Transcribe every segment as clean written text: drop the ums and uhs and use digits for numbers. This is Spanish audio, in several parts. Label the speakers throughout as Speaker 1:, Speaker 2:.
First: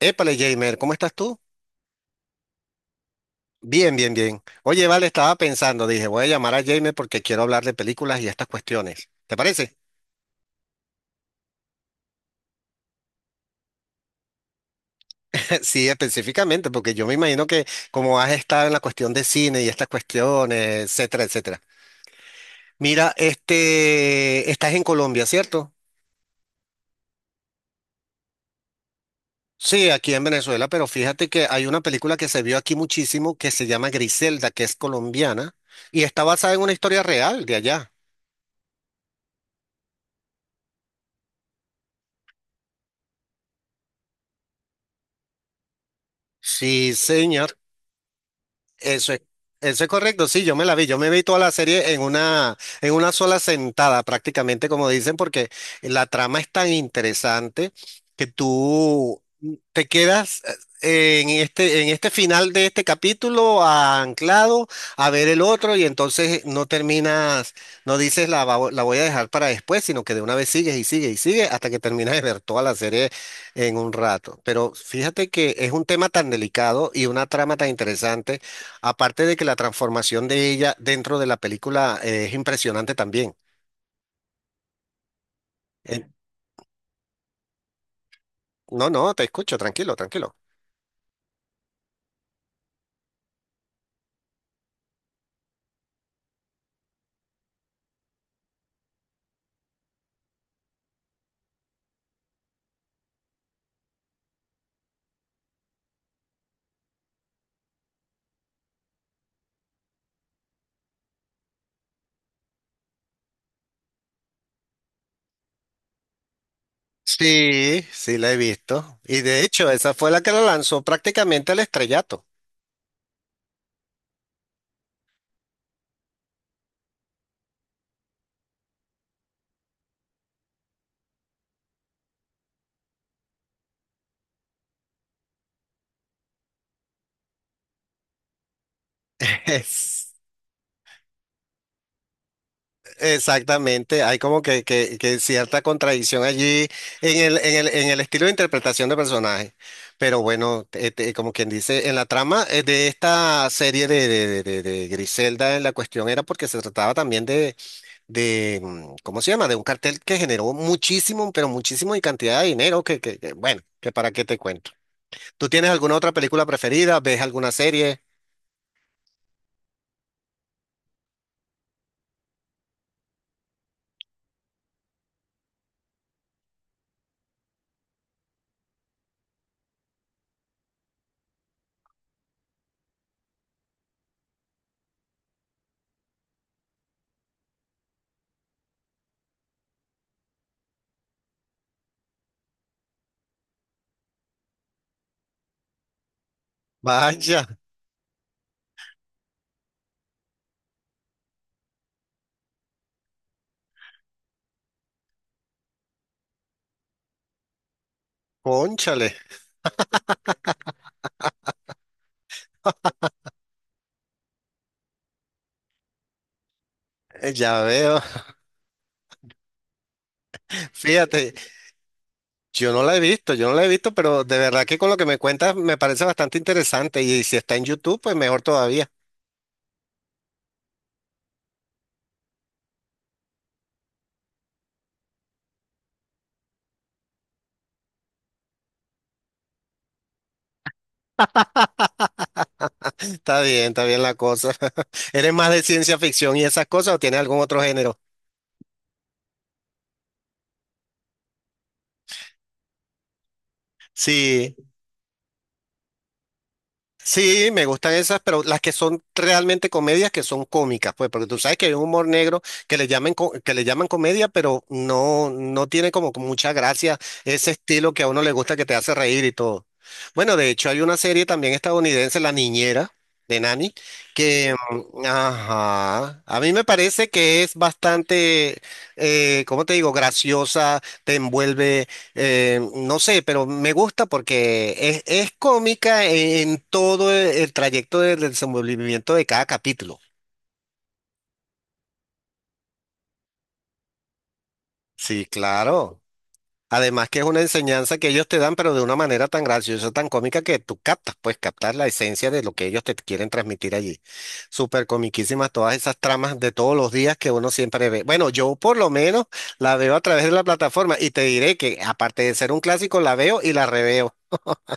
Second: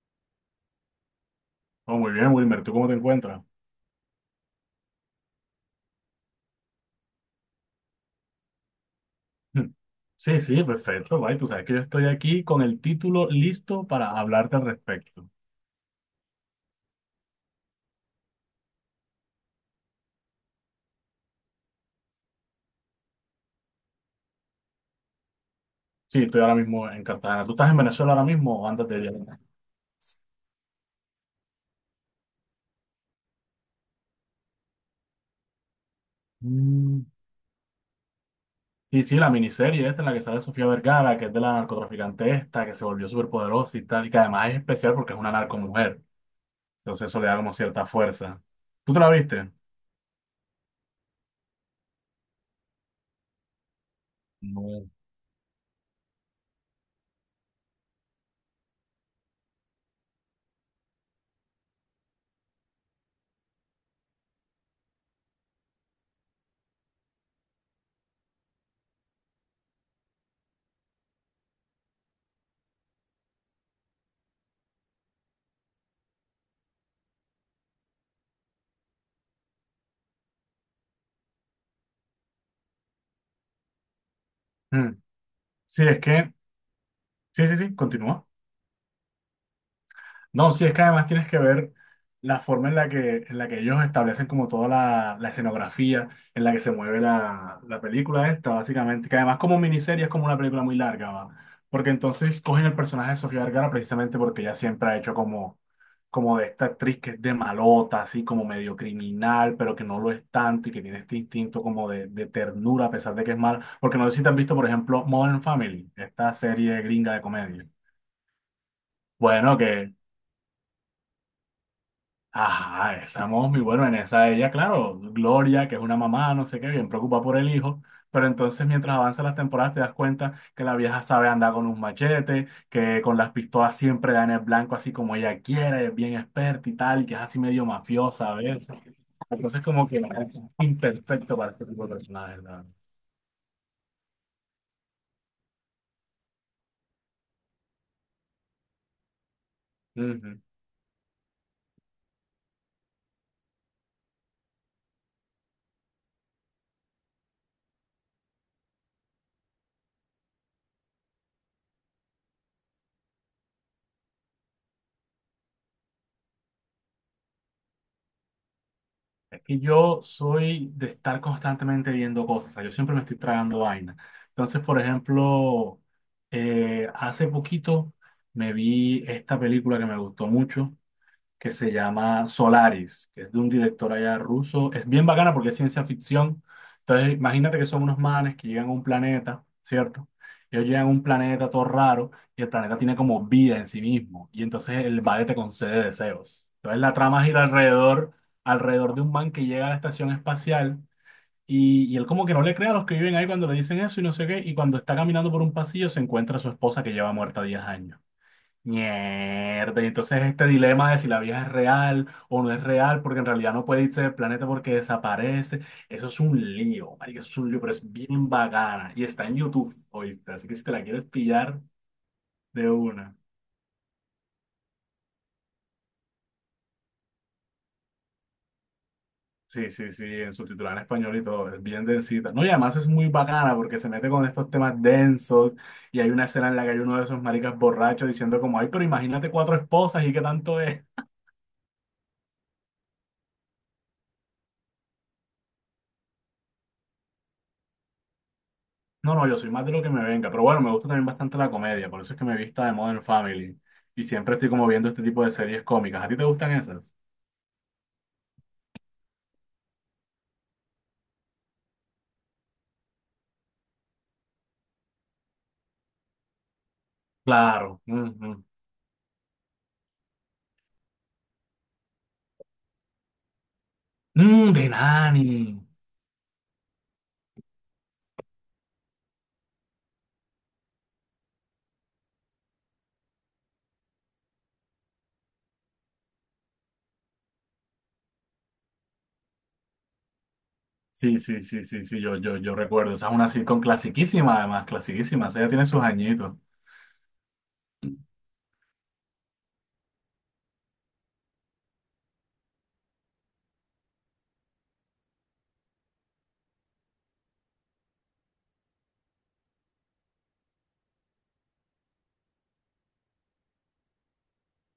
Speaker 1: Épale, Jamer, ¿cómo estás tú?
Speaker 2: Oh, muy bien, Wilmer, ¿tú cómo te encuentras?
Speaker 1: Bien, bien, bien. Oye, vale, estaba pensando, dije, voy a llamar a Jamer porque quiero hablar de películas y estas cuestiones. ¿Te
Speaker 2: Hmm.
Speaker 1: parece?
Speaker 2: Sí, sí, perfecto, bye. Tú sabes que yo estoy aquí con el título listo para hablarte al respecto.
Speaker 1: Sí, específicamente, porque yo me imagino que como has estado en la cuestión de cine y estas cuestiones, etcétera, etcétera. Mira, este, estás en Colombia, ¿cierto?
Speaker 2: Sí, estoy ahora mismo en Cartagena. ¿Tú estás en Venezuela ahora mismo o antes de viajar?
Speaker 1: Sí, aquí en Venezuela, pero fíjate que hay una película que se vio aquí muchísimo que se llama Griselda, que es colombiana y está basada en una historia
Speaker 2: Mm,
Speaker 1: real de allá.
Speaker 2: sí, sí, la miniserie esta en la que sale Sofía Vergara, que es de la narcotraficante esta, que se volvió superpoderosa y tal, y que además es especial porque es una narcomujer.
Speaker 1: Sí,
Speaker 2: Entonces eso le da como
Speaker 1: señor.
Speaker 2: cierta fuerza. ¿Tú te la
Speaker 1: Eso es,
Speaker 2: viste?
Speaker 1: eso es correcto, sí, yo me la vi, yo me vi toda la serie en una sola sentada, prácticamente como
Speaker 2: No.
Speaker 1: dicen, porque la trama es tan interesante que tú te quedas en este final de este capítulo anclado a ver el otro y entonces no terminas, no dices la, la voy a dejar para después, sino que de una vez sigues y sigues y sigues hasta que terminas de ver toda la serie en un rato. Pero fíjate que es un tema tan delicado y una trama tan interesante. Aparte de que la transformación de ella dentro de la película es impresionante también.
Speaker 2: Mm, sí, es
Speaker 1: Eh,
Speaker 2: que... Sí, sí, sí, continúa.
Speaker 1: no, no, te escucho, tranquilo, tranquilo.
Speaker 2: No, sí, es que además tienes que ver la forma en la que ellos establecen como toda la escenografía en la que se mueve la película esta, básicamente, que además como miniserie es como una película muy larga, ¿va? Porque entonces cogen el personaje de Sofía Vergara precisamente porque ella siempre ha hecho como, como de esta actriz que es de malota, así como medio criminal, pero que no lo es tanto y que tiene este instinto como de ternura a pesar de que es mala. Porque no sé si te has visto, por ejemplo, Modern Family, esta serie gringa de comedia.
Speaker 1: Sí, sí la he visto. Y de
Speaker 2: Bueno,
Speaker 1: hecho,
Speaker 2: que
Speaker 1: esa fue la que la lanzó prácticamente al estrellato.
Speaker 2: ajá, esa muy bueno, en esa ella, claro, Gloria, que es una mamá, no sé qué, bien preocupada por el hijo, pero entonces mientras avanzan las temporadas te das cuenta que la vieja sabe andar con un machete, que con las pistolas siempre da en el blanco así como ella quiere, es bien experta y tal, y que es así medio mafiosa a veces. Entonces como que es
Speaker 1: Es-
Speaker 2: imperfecto para este tipo de personajes,
Speaker 1: Exactamente, hay como que, que cierta contradicción allí en el, en el, en el estilo de interpretación de personaje. Pero
Speaker 2: ¿verdad?
Speaker 1: bueno, este, como quien dice, en la trama de esta serie de, de Griselda, en la cuestión era porque se trataba también de, ¿cómo se llama? De un cartel que generó muchísimo, pero muchísimo y cantidad de dinero que, bueno, que para qué te cuento. ¿Tú tienes alguna otra película preferida? ¿Ves alguna serie?
Speaker 2: Es que yo soy de estar constantemente viendo cosas, o sea, yo siempre me estoy tragando vaina. Entonces, por ejemplo, hace poquito me vi esta película que me gustó mucho, que se llama Solaris, que es de un director allá ruso. Es bien bacana porque es ciencia ficción. Entonces, imagínate que son unos manes que llegan a un planeta, ¿cierto? Ellos llegan a un planeta todo raro y el planeta tiene como vida en sí mismo. Y entonces el vale te concede deseos. Entonces la trama gira
Speaker 1: Vaya,
Speaker 2: alrededor, alrededor de un man que llega a la estación espacial y él como que no le cree a los que viven ahí cuando le dicen eso y no sé qué. Y cuando está caminando por un pasillo se encuentra a su esposa que lleva muerta 10 años.
Speaker 1: cónchale,
Speaker 2: Mierda, y entonces este dilema de si la vieja es real o no es real, porque en realidad no puede irse del planeta porque desaparece, eso es un lío, marica, eso es un lío,
Speaker 1: ya
Speaker 2: pero es
Speaker 1: veo.
Speaker 2: bien bacana y está en YouTube, ¿oíste? Así que si te la quieres
Speaker 1: Fíjate,
Speaker 2: pillar de
Speaker 1: yo no la he
Speaker 2: una.
Speaker 1: visto, yo no la he visto, pero de verdad que con lo que me cuentas me parece bastante interesante y si está en YouTube, pues mejor todavía.
Speaker 2: Sí, sí, sí, en subtitular en español y todo, es bien densita. No, y además es muy bacana porque se mete con estos temas densos y hay una escena en la que hay uno de esos maricas borrachos diciendo como, ay, pero imagínate 4 esposas y qué tanto es.
Speaker 1: Está bien la cosa. ¿Eres más de ciencia ficción y esas cosas o tienes algún otro género?
Speaker 2: No, no, yo soy más de lo que me venga, pero bueno, me gusta también bastante la comedia, por eso es que me vista de Modern Family y siempre estoy
Speaker 1: Sí.
Speaker 2: como viendo este tipo de series cómicas. ¿A ti te gustan esas?
Speaker 1: Sí, me gustan esas, pero las que son realmente comedias que son cómicas, pues, porque tú sabes que hay un humor negro que le llaman que le llaman comedia, pero no no tiene como que mucha gracia ese
Speaker 2: Claro.
Speaker 1: estilo que a uno le
Speaker 2: Ujú.
Speaker 1: gusta que te hace reír y todo. Bueno, de hecho hay una serie también estadounidense, La Niñera de Nanny,
Speaker 2: Mm,
Speaker 1: que
Speaker 2: de
Speaker 1: mm,
Speaker 2: Nani.
Speaker 1: ajá, a mí me parece que es bastante, ¿cómo te digo? Graciosa, te envuelve no sé, pero me gusta porque es cómica en todo el trayecto del desenvolvimiento de cada capítulo.
Speaker 2: Sí, sí, sí, sí, sí, yo recuerdo. Esa es una sitcom clasiquísima, además,
Speaker 1: Sí,
Speaker 2: clasiquísima. Esa ya tiene sus
Speaker 1: claro.
Speaker 2: añitos.
Speaker 1: Además que es una enseñanza que ellos te dan, pero de una manera tan graciosa, tan cómica que tú captas, pues captar la esencia de lo que ellos te quieren transmitir allí. Súper comiquísimas todas esas tramas de todos los días que uno siempre ve. Bueno, yo por lo menos la veo a través de la plataforma y te diré que aparte de ser un clásico, la veo y la reveo.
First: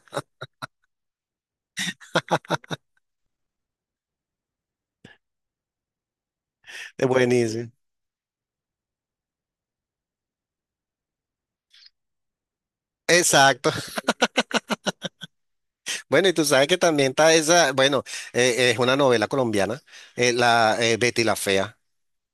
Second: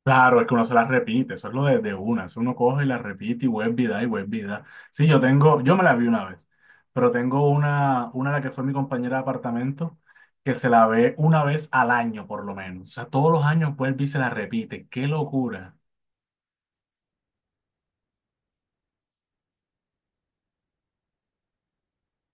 Speaker 2: Claro, es que uno se las repite, eso es lo de una, eso uno coge y las repite y web vida y web vida. Sí, yo tengo, yo me la vi una vez,
Speaker 1: Es
Speaker 2: pero tengo
Speaker 1: buenísimo.
Speaker 2: una la que fue mi compañera de apartamento, que se la ve una vez al año por lo menos. O sea, todos los
Speaker 1: Exacto.
Speaker 2: años vuelve y se la repite. ¡Qué locura!
Speaker 1: Bueno, y tú sabes que también está esa, bueno, es una novela colombiana, la Betty la Fea.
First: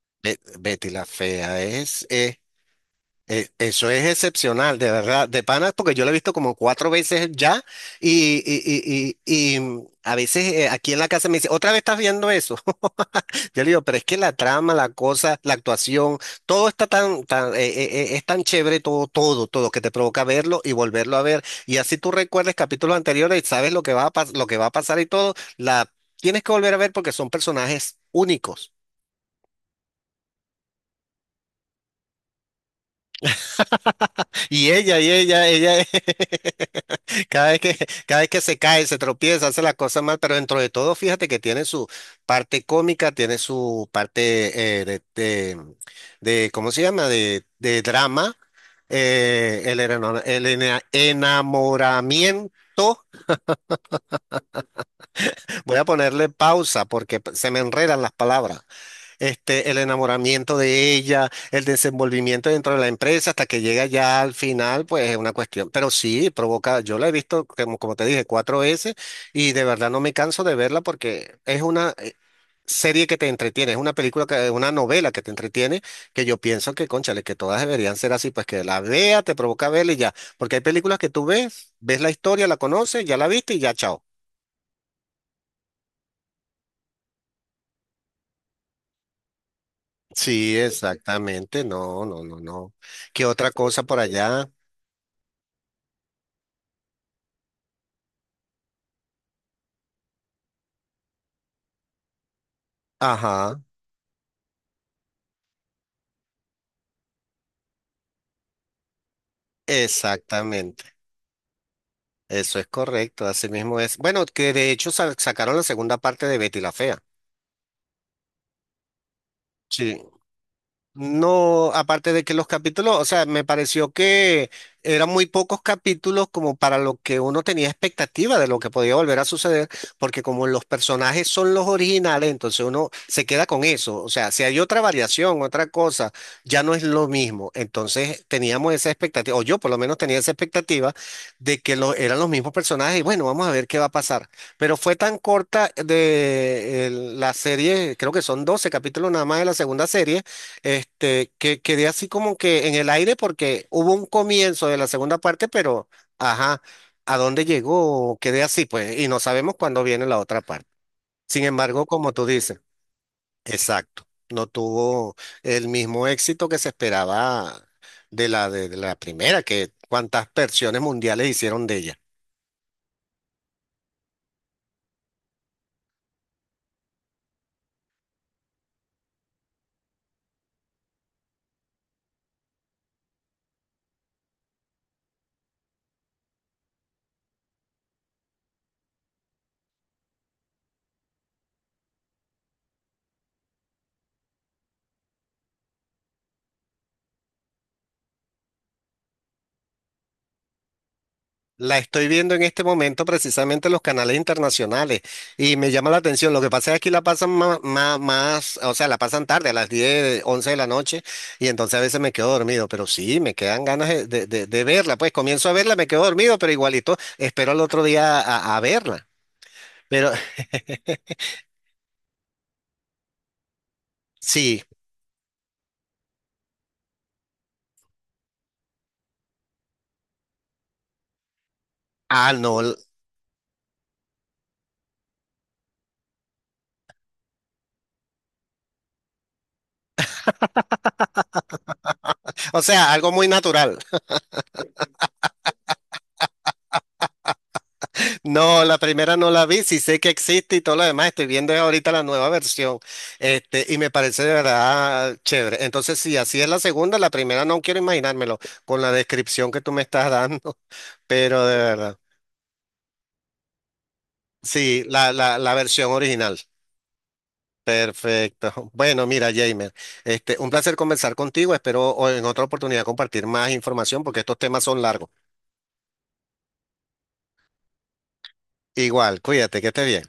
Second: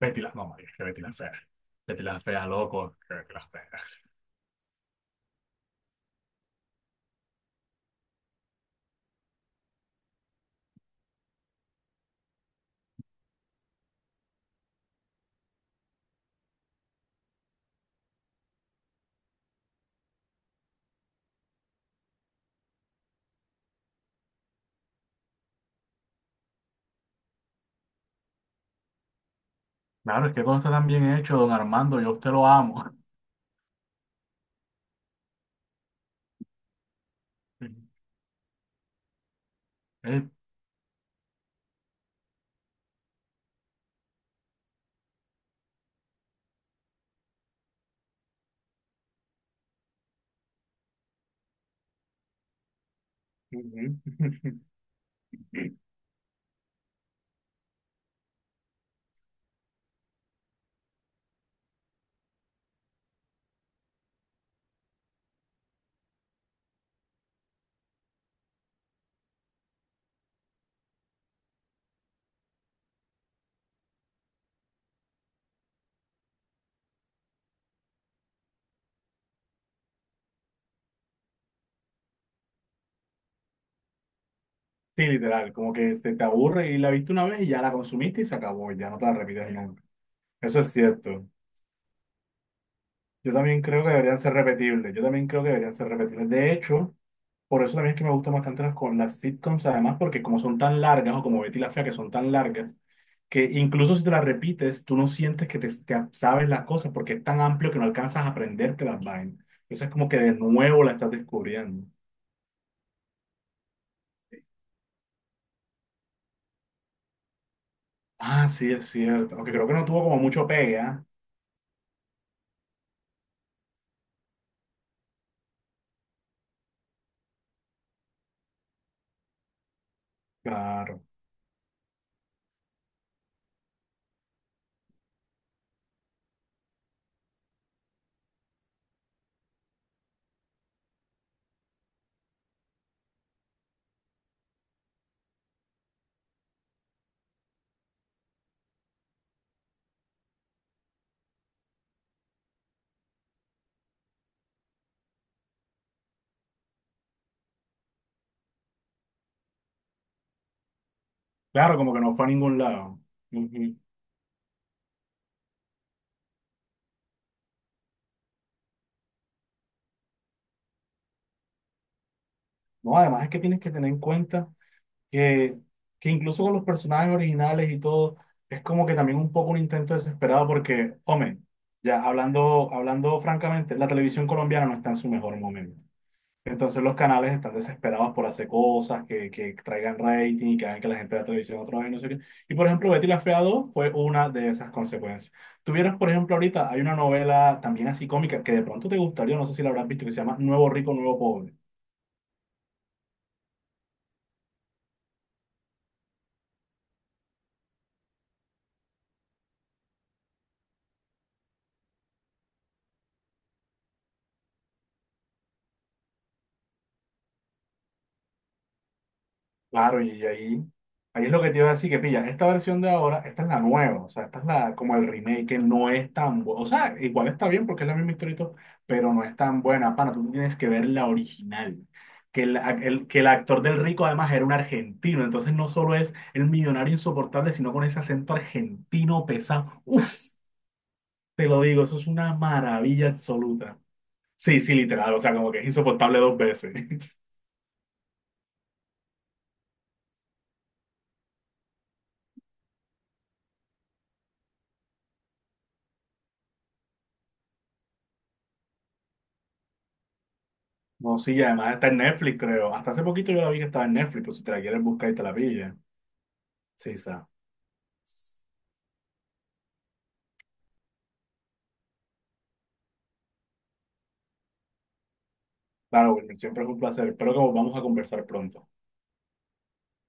Speaker 2: Betty la, no, María, que
Speaker 1: Betty
Speaker 2: Betty
Speaker 1: la
Speaker 2: la fea.
Speaker 1: Fea
Speaker 2: Betty
Speaker 1: es,
Speaker 2: la fea, loco, que Betty la fea.
Speaker 1: eso es excepcional, de verdad, de panas, porque yo lo he visto como 4 veces ya y, a veces aquí en la casa me dice, otra vez estás viendo eso. Yo le digo, pero es que la trama, la cosa, la actuación, todo está tan, tan es tan chévere, todo, todo, todo, que te provoca verlo y volverlo a ver. Y así tú recuerdes capítulos anteriores y sabes lo que va a lo que va a pasar y todo, la tienes que volver a ver porque son personajes únicos.
Speaker 2: Claro, es que todo está tan bien hecho, don Armando, yo a usted lo amo.
Speaker 1: Y ella, ella. Cada vez que, cada vez que se cae, se tropieza, hace las cosas mal,
Speaker 2: Eh,
Speaker 1: pero dentro de todo, fíjate que tiene su parte cómica, tiene su parte ¿cómo se llama? De drama, el, eno- el ena- enamoramiento.
Speaker 2: Ujú.
Speaker 1: Voy a ponerle pausa porque se me enredan las palabras este, el enamoramiento de ella, el desenvolvimiento dentro de la empresa, hasta que llega ya al final, pues es una cuestión. Pero sí, provoca, yo la he visto, como, como te dije, 4 veces y de verdad no me canso de verla porque es una serie que te entretiene, es una película, que, una novela que te entretiene, que yo pienso que, cónchale, que todas deberían ser así, pues que la vea, te provoca verla y ya. Porque hay películas que tú ves, ves la historia, la conoces, ya la viste y ya, chao.
Speaker 2: Sí, literal, como que este, te aburre y la viste una vez y ya la consumiste y se acabó, y ya no te la repites nunca.
Speaker 1: Sí,
Speaker 2: Eso es cierto.
Speaker 1: exactamente, no, no, no, no. ¿Qué
Speaker 2: Yo
Speaker 1: otra
Speaker 2: también
Speaker 1: cosa
Speaker 2: creo que
Speaker 1: por
Speaker 2: deberían ser
Speaker 1: allá?
Speaker 2: repetibles, yo también creo que deberían ser repetibles. De hecho, por eso también es que me gustan bastante las, con las sitcoms, además porque como son tan largas, o como Betty la Fea, que son tan largas, que
Speaker 1: Ajá,
Speaker 2: incluso si te las repites, tú no sientes que te sabes las cosas porque es tan amplio que no alcanzas a aprenderte las vainas. Entonces es como que de nuevo la
Speaker 1: exactamente.
Speaker 2: estás descubriendo.
Speaker 1: Eso es correcto, así mismo es. Bueno, que de hecho sacaron la segunda parte de Betty la Fea.
Speaker 2: Ah, sí, es cierto. Aunque creo que no
Speaker 1: Sí.
Speaker 2: tuvo como mucho pega.
Speaker 1: No, aparte de que los capítulos, o sea, me pareció que eran muy pocos capítulos como para lo que uno tenía expectativa de lo que podía volver a suceder, porque como los
Speaker 2: Claro.
Speaker 1: personajes son los originales, entonces uno se queda con eso. O sea, si hay otra variación, otra cosa, ya no es lo mismo. Entonces teníamos esa expectativa, o yo por lo menos tenía esa expectativa de que lo, eran los mismos personajes y bueno, vamos a ver qué va a pasar. Pero fue tan corta de la serie, creo que son 12 capítulos nada más de la segunda serie este, que quedé así como que en el aire porque hubo un comienzo de la segunda parte, pero ajá, ¿a dónde llegó? Quedé así, pues, y no sabemos cuándo viene la otra parte. Sin
Speaker 2: Claro,
Speaker 1: embargo,
Speaker 2: como que
Speaker 1: como
Speaker 2: no
Speaker 1: tú
Speaker 2: fue a ningún
Speaker 1: dices,
Speaker 2: lado. Ujú.
Speaker 1: exacto, no tuvo el mismo éxito que se esperaba de la primera, que cuántas versiones mundiales hicieron de ella.
Speaker 2: No, además es que tienes que tener en cuenta que, que incluso con los personajes originales y todo, es como que también un poco un intento desesperado porque, hombre, ya hablando, hablando francamente, la televisión colombiana no está en su mejor momento. Entonces los canales están desesperados por hacer cosas que traigan rating y que hagan que la gente vea televisión otra vez, no sé qué. Y por ejemplo, Betty la Fea 2 fue una de esas consecuencias. Tuvieras, por ejemplo, ahorita hay una novela también así cómica que de pronto te gustaría, no sé si la habrás visto, que se llama Nuevo Rico, Nuevo Pobre.
Speaker 1: La estoy viendo en este momento precisamente en los canales internacionales y me llama la atención. Lo que pasa es que aquí la pasan más, más, o sea, la pasan tarde, a las 10, 11 de la noche y entonces a veces me quedo dormido, pero sí, me quedan ganas de, de verla. Pues comienzo a verla, me quedo dormido, pero igualito espero al otro día a verla.
Speaker 2: Claro, y
Speaker 1: Pero
Speaker 2: ahí, ahí es lo que te iba a decir, que pilla, esta versión de ahora, esta es la nueva, o sea, esta es
Speaker 1: sí,
Speaker 2: la, como el remake, que no es tan buena, o sea, igual está bien porque es la misma historia, y todo, pero no es tan buena, pana, tú tienes que ver la original,
Speaker 1: ah,
Speaker 2: que el,
Speaker 1: no,
Speaker 2: ac- el- que el actor del rico además era un argentino, entonces no solo es el millonario insoportable, sino con ese acento argentino pesado, uff, te lo digo, eso es una
Speaker 1: o sea,
Speaker 2: maravilla
Speaker 1: algo muy natural.
Speaker 2: absoluta. Sí, sí, literal, o sea, como que es insoportable dos veces.
Speaker 1: No, la primera no la vi, sí sé que existe y todo lo demás, estoy viendo ahorita la nueva versión, este, y me parece de verdad chévere. Entonces, si así es la segunda, la primera no quiero imaginármelo con la descripción que tú me estás dando,
Speaker 2: No, sí, y
Speaker 1: pero de
Speaker 2: además está
Speaker 1: verdad,
Speaker 2: en Netflix, creo. Hasta hace poquito yo la vi que estaba en Netflix, pero si te la quieres
Speaker 1: sí,
Speaker 2: buscar
Speaker 1: la,
Speaker 2: y te la
Speaker 1: la, la
Speaker 2: pillas.
Speaker 1: versión original.
Speaker 2: Sí, está.
Speaker 1: Perfecto. Bueno, mira, Jamer, este, un placer conversar contigo, espero en otra oportunidad compartir más información porque estos temas son largos.
Speaker 2: Claro, Wilmer, siempre es un placer. Espero que volvamos a conversar pronto.
Speaker 1: Igual, cuídate, que estés bien.